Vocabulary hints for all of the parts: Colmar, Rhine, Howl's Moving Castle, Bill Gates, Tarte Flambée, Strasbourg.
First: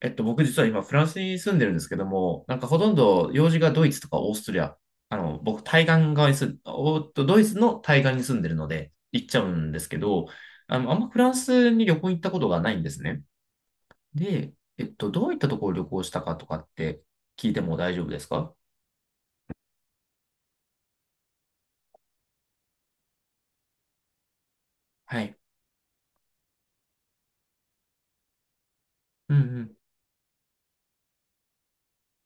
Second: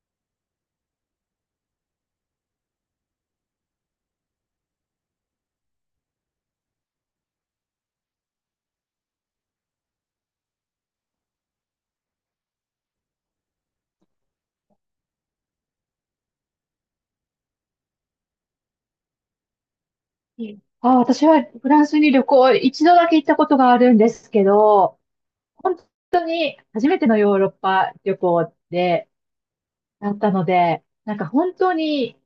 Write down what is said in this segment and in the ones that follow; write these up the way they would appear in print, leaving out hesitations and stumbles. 僕実は今フランスに住んでるんですけども、なんかほとんど用事がドイツとかオーストリア、あの、僕対岸側に住ん、おっと、ドイツの対岸に住んでるので行っちゃうんですけど、あんまフランスに旅行行ったことがないんですね。で、どういったところを旅行したかとかって聞いても大丈夫ですか？あ、私はフランスに旅行、一度だけ行ったことがあるんですけど、はい。本当に初めてのヨーロッパ旅行で、うんうん。だったので、なんか本当に、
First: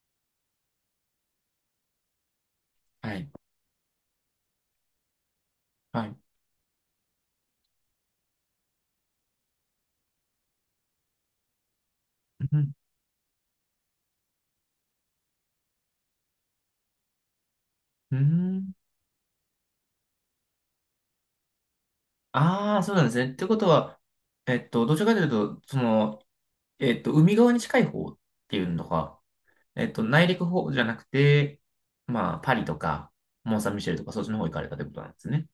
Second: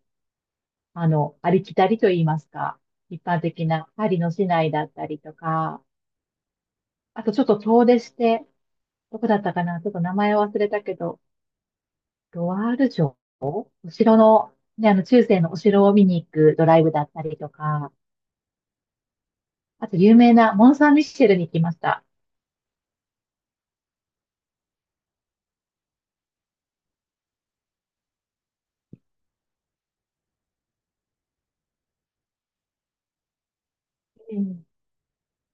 ありきたりと言いますか、は一い。般的なパリの市内だったりとか、はい。あとちょっと遠出して、どこだったかな、ちょっと名前忘れたけど、ロうワん。ール城、お城の、ね、中世のお城を見に行くドライブだったりとか、うん。あと有名なモン・サン・ミッシェルに行きました。ああ、そうなんですね。ってことは、どちらかというと、海側に近い方っていうのが、内陸方じゃなくて、まあ、パリとか、モン・サン・ミシェルとか、そっちうの方行かん。れたってことなんですね。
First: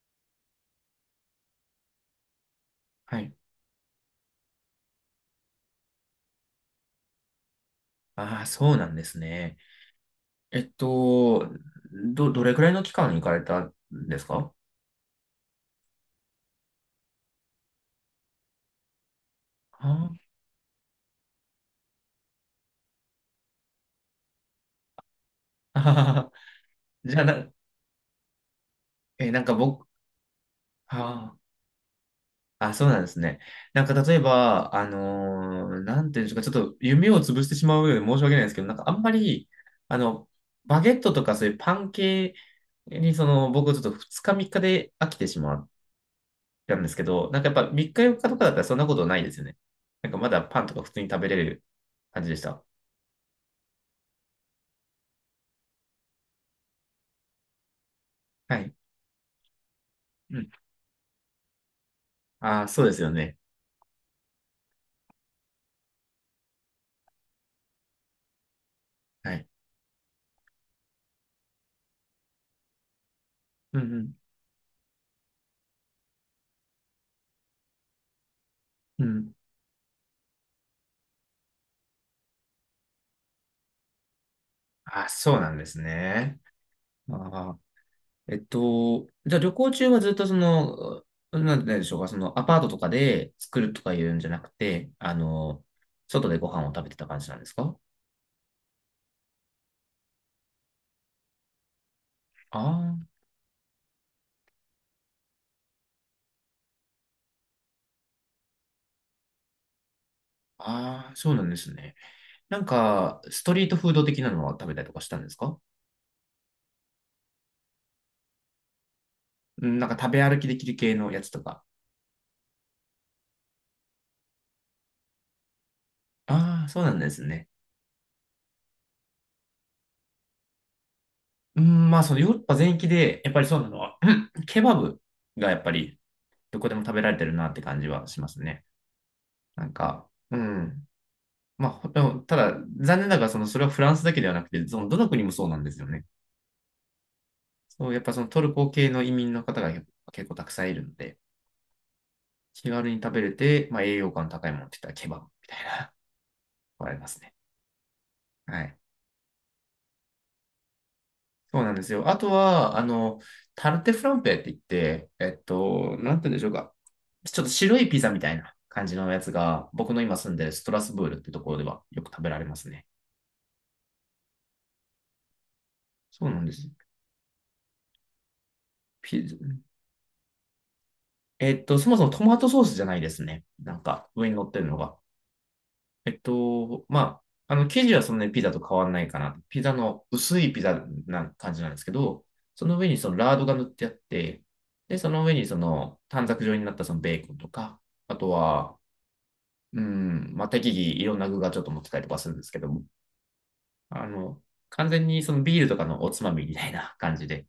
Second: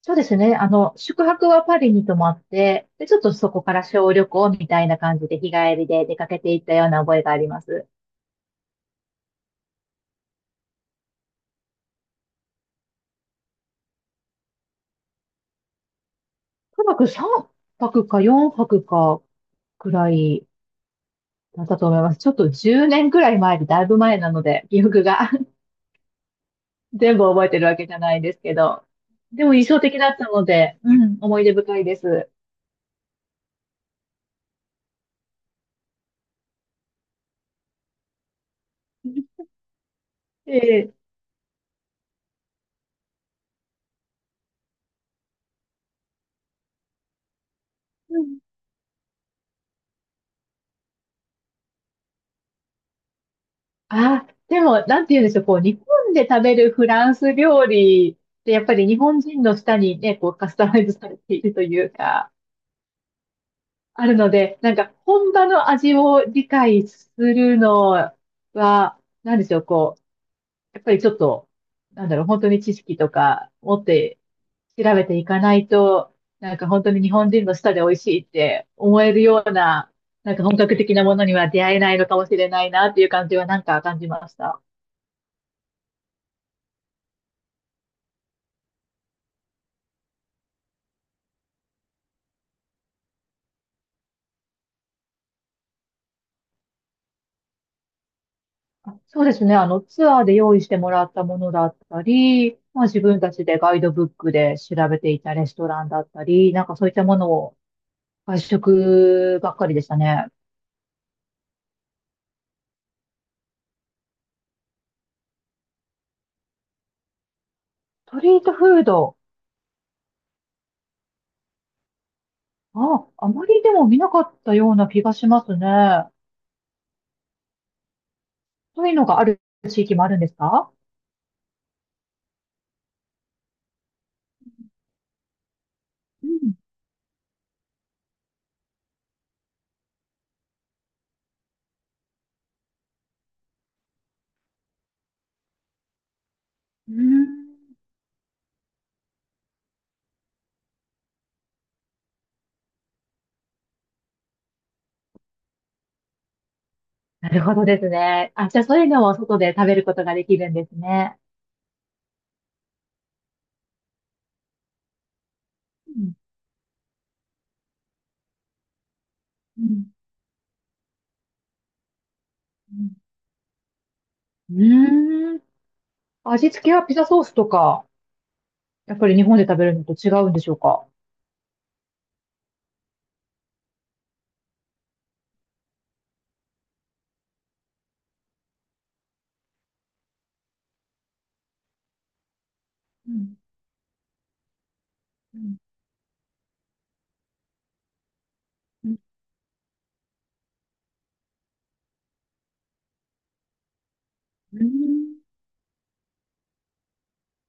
そうですね。宿泊はパリに泊まって、で、ちょはっとい。そこから小旅行みたいな感じで日帰りで出かけていったような覚えがあります。ああ、そうなんですね。えっと、どれくらいの期間行かれたんですか？とにかく3泊か4泊かあくらあ、いだったと思います。ちょっと10年くらい前でだいぶ前なので、記憶が あー じ全ゃ部あ覚えな、てるわけじゃないんですけど。なんでかも印象僕、的だったので、うあん、ー思い出深いです。あ、そうなんですね。なんか例えば、なんていうんでしょうか、ちょっと夢を潰してしまうようで申し訳ないんですけど、なんかあんま り、あの、バゲええ。ットとかそういうパン系に、僕ちょっと2日3日で飽きてしまっなんですけど、なんかやっぱ3日4日とかだったらそんなことないですよね。なんかまだパンとか普通に食べれる感じでした。あ、でも、なんて言うんでしょう、こう、日本で食べるフランス料理って、はやっい。ぱり日本人の舌にね、こう、うカん。スタマイズされているというか、ああ、そうですよね。あるので、なんか、本場の味を理解するのは、はなんでい。しょう、こう、やっぱりちょっと、なんだろう、本当に知識とかう持っんて調べていかないと、なんか本当に日本人の舌で美味しいって思うん。うえるん。ような、なんか本格的なものには出会えないのかもしれないなっていう感じはなんか感じました。ああ、そうなんですね。ああ。じゃあ旅行中はずっとなんでしょうか、そのアパートとかで作るとかいうんじゃなくて、外でご飯を食べてた感じなんですか？あ、そうですね。ツアーで用意してもらったものだったり、まああ自分たちでガイドブックで調べていたレストランだったり、なんかそういったものを外食ばっかりでしたね。あ、ああ、そうなんですね。なんか、ストリートフード的なのは食べたりとかしたんですか？ストリートフード、うん、なんか食べ歩きできる系のやつとか。あ、あまりでも見なかったような気がしますね。ああ、そうなんですね。そういうのがある地域もあるんですか？うん、まあ、そのヨーロッパ全域で、やっぱりそうなのは、うん、ケバブがやっぱりうん、どこでも食べられてるなって感じはしますね。なんか、うん。まあ、ほでもただ、残念ながら、その、それはフランスだけではなくて、その、どの国もそうなんですよね。うーん。そう、やっぱそのトルコ系の移民の方が結構たくさんいるので、気軽に食べれて、まあ、栄養価の高いものって言ったらケバブみたいな、これありますなね。るほどですね。あ、じはゃあい。そういうのを外で食べることができるんですね。そうなんですよ。あとは、タルテフランペって言って、うなん、んて言うんでしょうか。ちょっと白いピザみたいな感じのやつうが、ん、僕の今住んでるストラスブールってところではよく食べられますね。うん、うーん。そうなん味で付す。けはピザソースとかやっぱり日ピザ。本で食べるのと違うんでしょうか？そもそもトマトソースじゃないですね。なんか、上に乗ってるのが。まあ、生地はそんなにピザと変わんないかな。ピザの薄いピザな感じなんですけど、その上にそうのラーん、ドが塗ってあって、で、その上うにそん、の短冊状になったそのベーコンとか、あとは、うん、うん、まあ、適宜いろんな具がちょっと持ってたりとかするんですけども、あの、う完全ん。にそのビールとかのおつまみみたいな感じで、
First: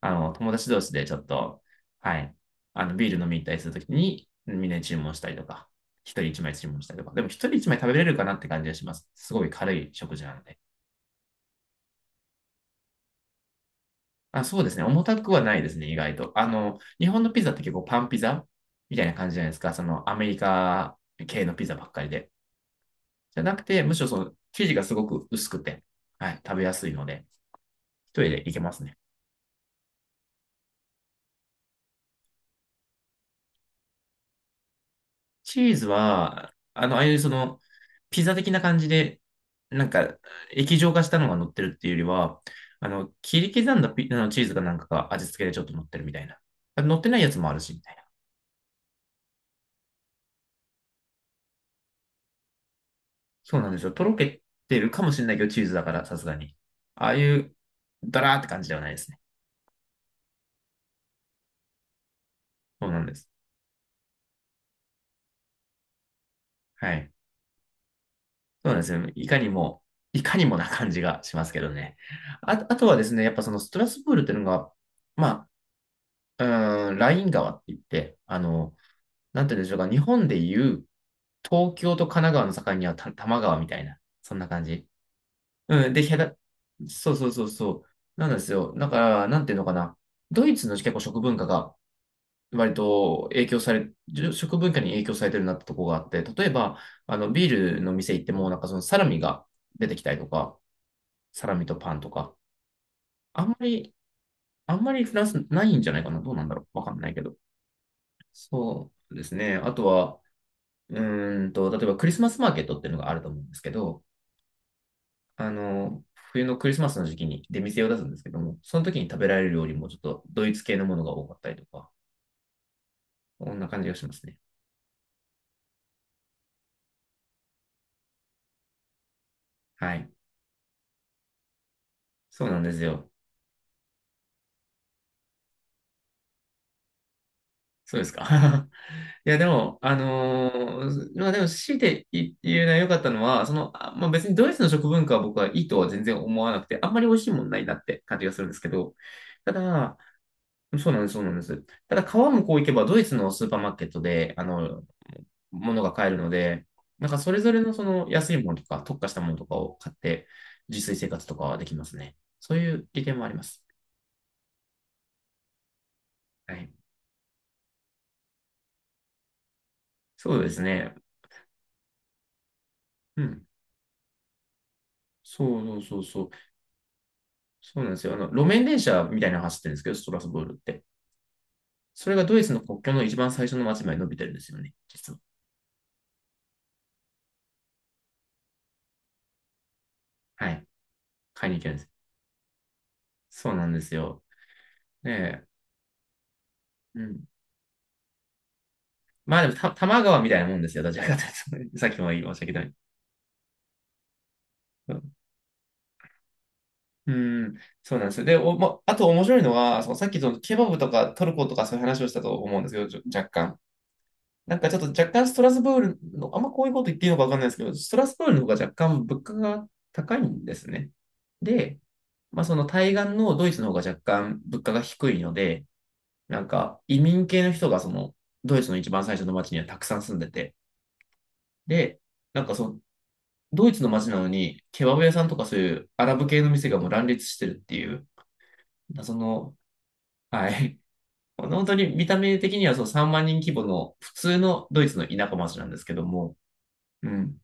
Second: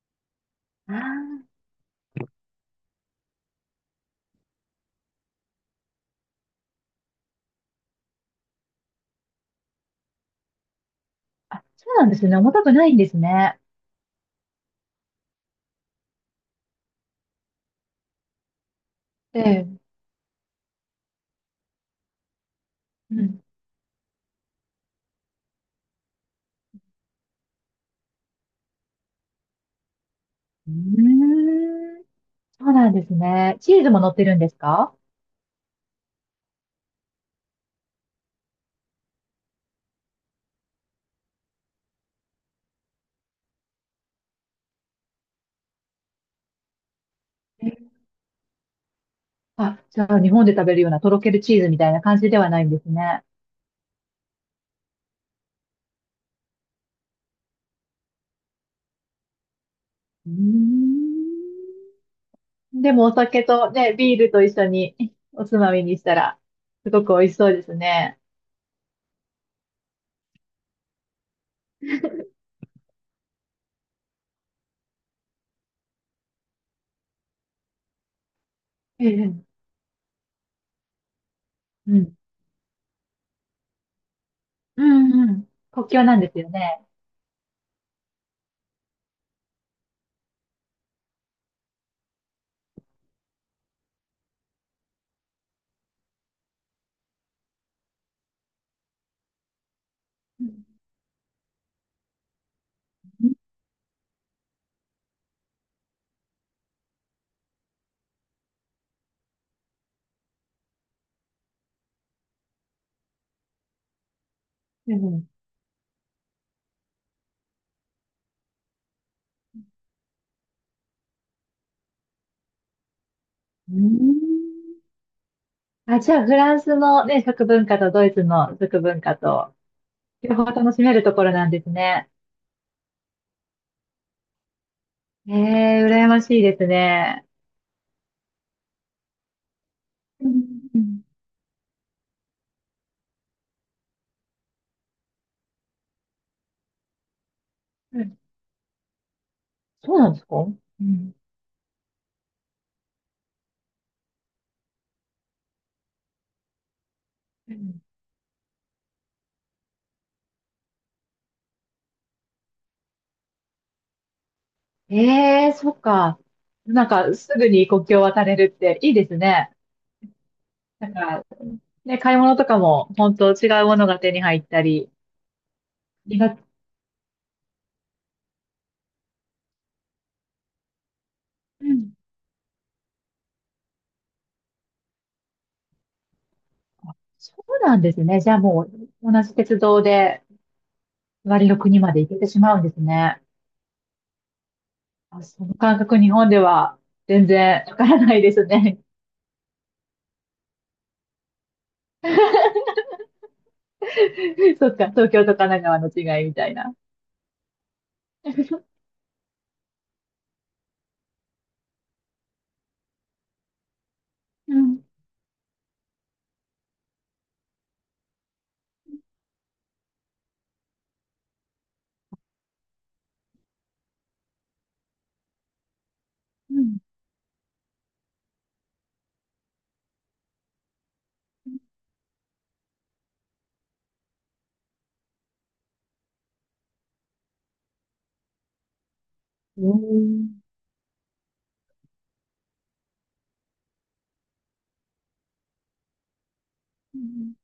友達同士でちょっあと、はい、ビール飲み行ったりするときに、みんなに注文したりとか、一人一枚注文したりとか、でも一人一枚食べれるかなって感じがします。すごい軽い食事なので。あ、あ、そうなんですね。重たくないんですね。あ、そうですね。重たくはないですね、意外と。日本のピザって結構パンピザみたいな感じじえゃないですか。え、そのアメリカ系のピザばっかりで。うじゃん。なくて、むしろその生地がすごく薄くて、はい、食べやすいので、一人でいけますね。うーん、そうなんですね。チーズも乗ってるんですか？チーズは、ああいうその、ピザ的な感じで、なんか、液状化したのが乗ってるっていうよりは、切り刻んだピあのチーズがなんかが味付けでちょっと乗ってるみたいな。乗ってないやつもあるえし、みえ。たいな。あ、じゃあ日本で食べるようなとろけるチーズみたいな感じではないんですね。そうなんですよ。とろけてるかもしれないけど、チーズだから、さすがに。ああいう、ダラーって感じではないですね。うーん、そうでなもんでおす。酒とね、ビールと一緒におつまみにしたら、すはごい。く美味しそうですね。そうなんですよ。いかにも、いかにもな感じがしますけどね。あ、あとはですね、やっぱそのストラスブールっていうのが、まあ、ライン川って言って、ええ、なんて言うんでしょうか、日本でいう東う京とん。神奈川の境には多摩川みたいな、そんな感うじ。ん、うん。国うん、で、境なんですよね。そうそうそうそう。なんですよ。だから、なんていうのかな。ドイツの結構食文化が割と影響され、食文化に影響されてるなってとこがあって、例えば、ビールの店行っても、なんかそのサラミが出てきたりとうか、ん、サラミとパンとか。あんまり、あんまりフランスないんじゃないかな。どうなんだろう。わかんないけど。そうですね。あとは、例えばクリスマスマーケットっていうのがあると思うんですけど、うん、あの、冬のクリスマスの時期に出店を出すんですけども、その時に食べられる料理もちょっとドイツ系のものが多かったりとか、こんなうー感じがしまん。すね。あ、じゃあ、フランスのね、食文化とドイツの食文化と、はい。両方楽しめるところなんですね。そうなんですよ。ええ、羨ましいですね。そうですか。いや、でも、うん、うん、まあでも、強いて言うのは良かったのは、まあ別にドイツの食文化は僕はいいとは全然思わなくて、あんまり美味しいもんないなっうてん。感じがするんですけど、たそだ、うなんですか？うそうなんです、ん、そうなんです。ただ、川向こう行けばドイツのスーパーマーケットで、物が買えるので、なんかそれぞうれのそん。の安いものとか、特化したものとかを買って、自炊生活とかはできますね。そういう利点もあります。ええ、そっか。はい。なんか、すぐに国境を渡れるっていいですね。そうですなんね。か、ね、買い物とかも、本う当ん。違うものが手に入ったり、そうそうそう気そう。が。そうなんですよ。路面電車みたいなの走ってるんですけど、ストラスブールって。うん。それがドイツの国境の一番最初の街まで伸びてるんですよね、実は。あ、そうなんですね。じゃあもう、同じ鉄道で、はい。隣買いのに行けるん国です。まで行けてしまうんですね。そうなんですよ。あ、そねの感覚日本ではえ。うん。全然わからないですね。まあでも多摩川みたいなもんですよ、どちらかというと。さっきも言いました けど。そっか、う東ん、京と神奈川の違いみたいな。うん、そうなんですよ。で、まあと面白いのは、そのさっきそのケバブとかトルコとかそういう話をしたと思うんですけど、若干。うなんかちょっん。と若干ストラスブールの、あんまこういうこと言っていいのかわかんないですけど、ストラスブールの方が若干物価が高いんですね。で、まあその対岸のドイツの方が若干物価が低いので、なんうかん。移民系の人がそのドイツの一番最初の町にはたくさん住んでて、で、なんかそのドイツの町なのにケバブ屋さんとかそういうアラブ系の店がもう乱立してるっていう、その、うん。はい。本当に見た目的にはその3万人規模の普通のドイツの田舎町なんですけども、うん。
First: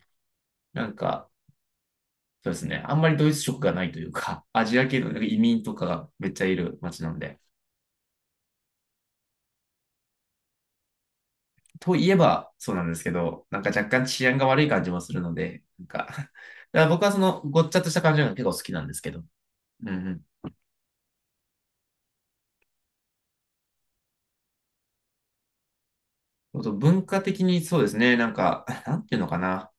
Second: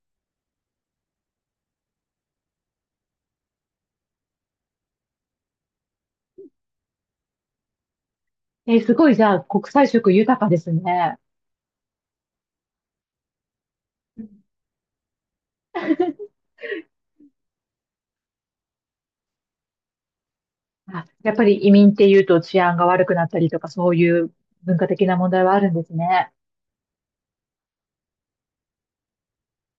なんか、そうですね。あんまりドイツ色がないというか、アジア系のなんか移民とかがめっちゃいる街なんで。えー、すごい、じゃあ、国際色豊かですね。といえばそうなんですけど、なんか若干治安が悪い感じもするので、なんか だから僕はそのごっちゃっとした感じが結構好きなんですけど。うんうん。あ、やっぱり移民っていうと治安が悪くなったりとか、そういう文化的な問題はあるんですね。あと文化的にそうですね。なんか、なんていうのかな。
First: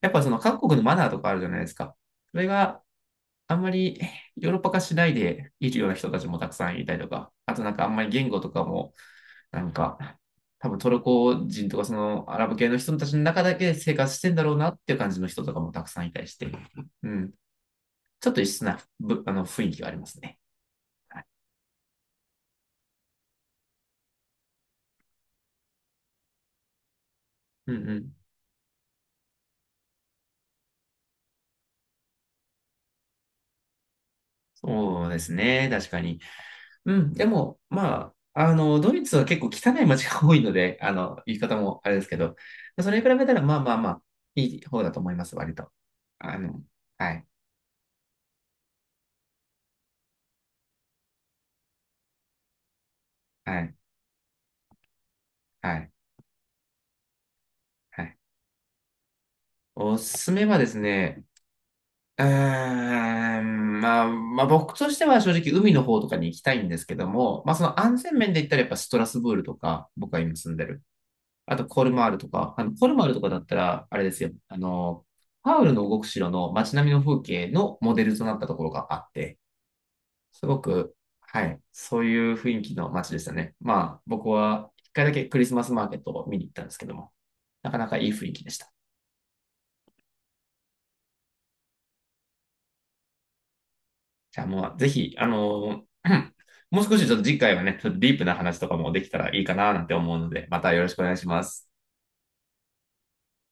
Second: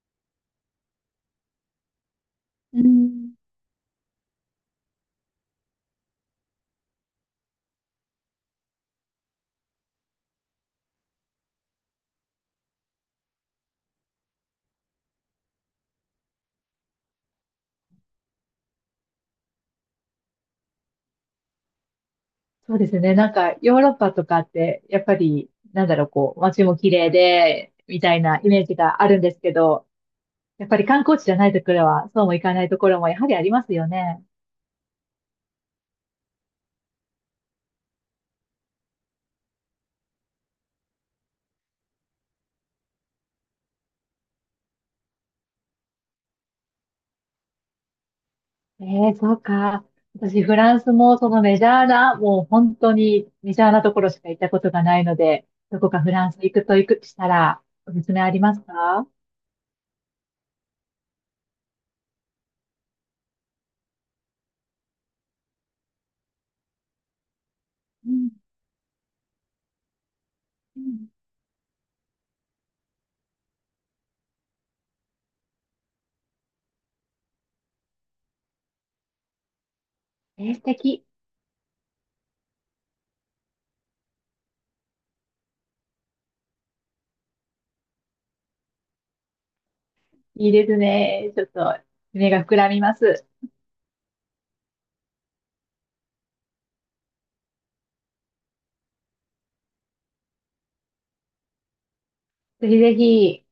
やっぱその各国のマナーとかあるじゃないですか。それうがん。あんまりヨーロッパ化しないでいるような人たちもたくさんいたりとか、あとなんかあんまり言語とかもなんか、多分トルコ人とかそのアラブ系の人たちの中だけ生活してんだろうなっていう感じの人とかもたくさんいたりして、うん。ちょっと異質なぶあの雰囲気がありますね。そうですね。なんか、ヨーロッパとかって、やっぱり、なんだろう、こう、街も綺麗うで、んうみたん。いなイメージがあるんですけど、やっぱり観光地じゃないところは、そうもいかないところもやはりありますよね。そうですね。確かに。うん。でも、まあ、ドイツは結構汚い街が多いので、言い方もあれですけど、それに比べたら、まあまあまあ、いい方だと思います、割と。あの、はい、ええ、そうか。私、フランスもそのメジャーな、もう本当にはメジャーい、なところしか行ったことがないので、はどこい、かフランス行くと行くしたら、おはすすい。めありますか？おすすめはですね、まあ、まあ僕としては正直海の方とかに行きたいんですけども、まあその安う全ん、面で言ったらやっぱストラスブールとか、僕が今住んでうる。ん。あとコルマールとか、あのコルマールとかだったら、あれですよ、パウルの動く城の街並みの風景のモデルとなったところがあって、えすー、ご素く、敵。はい、そういう雰囲気の街でしたね。まあ僕は一回だけクリスマスマーケットを見に行ったんですけども、なかなかいい雰囲気でした。いいですね。ちょっと、夢が膨らみます。じゃあもう、ぜひ、もう少しちょっと次回はね、ちょっとディープな話とかもできたらいいかななんて思うので、またよろしくお願いします。ぜひぜひ。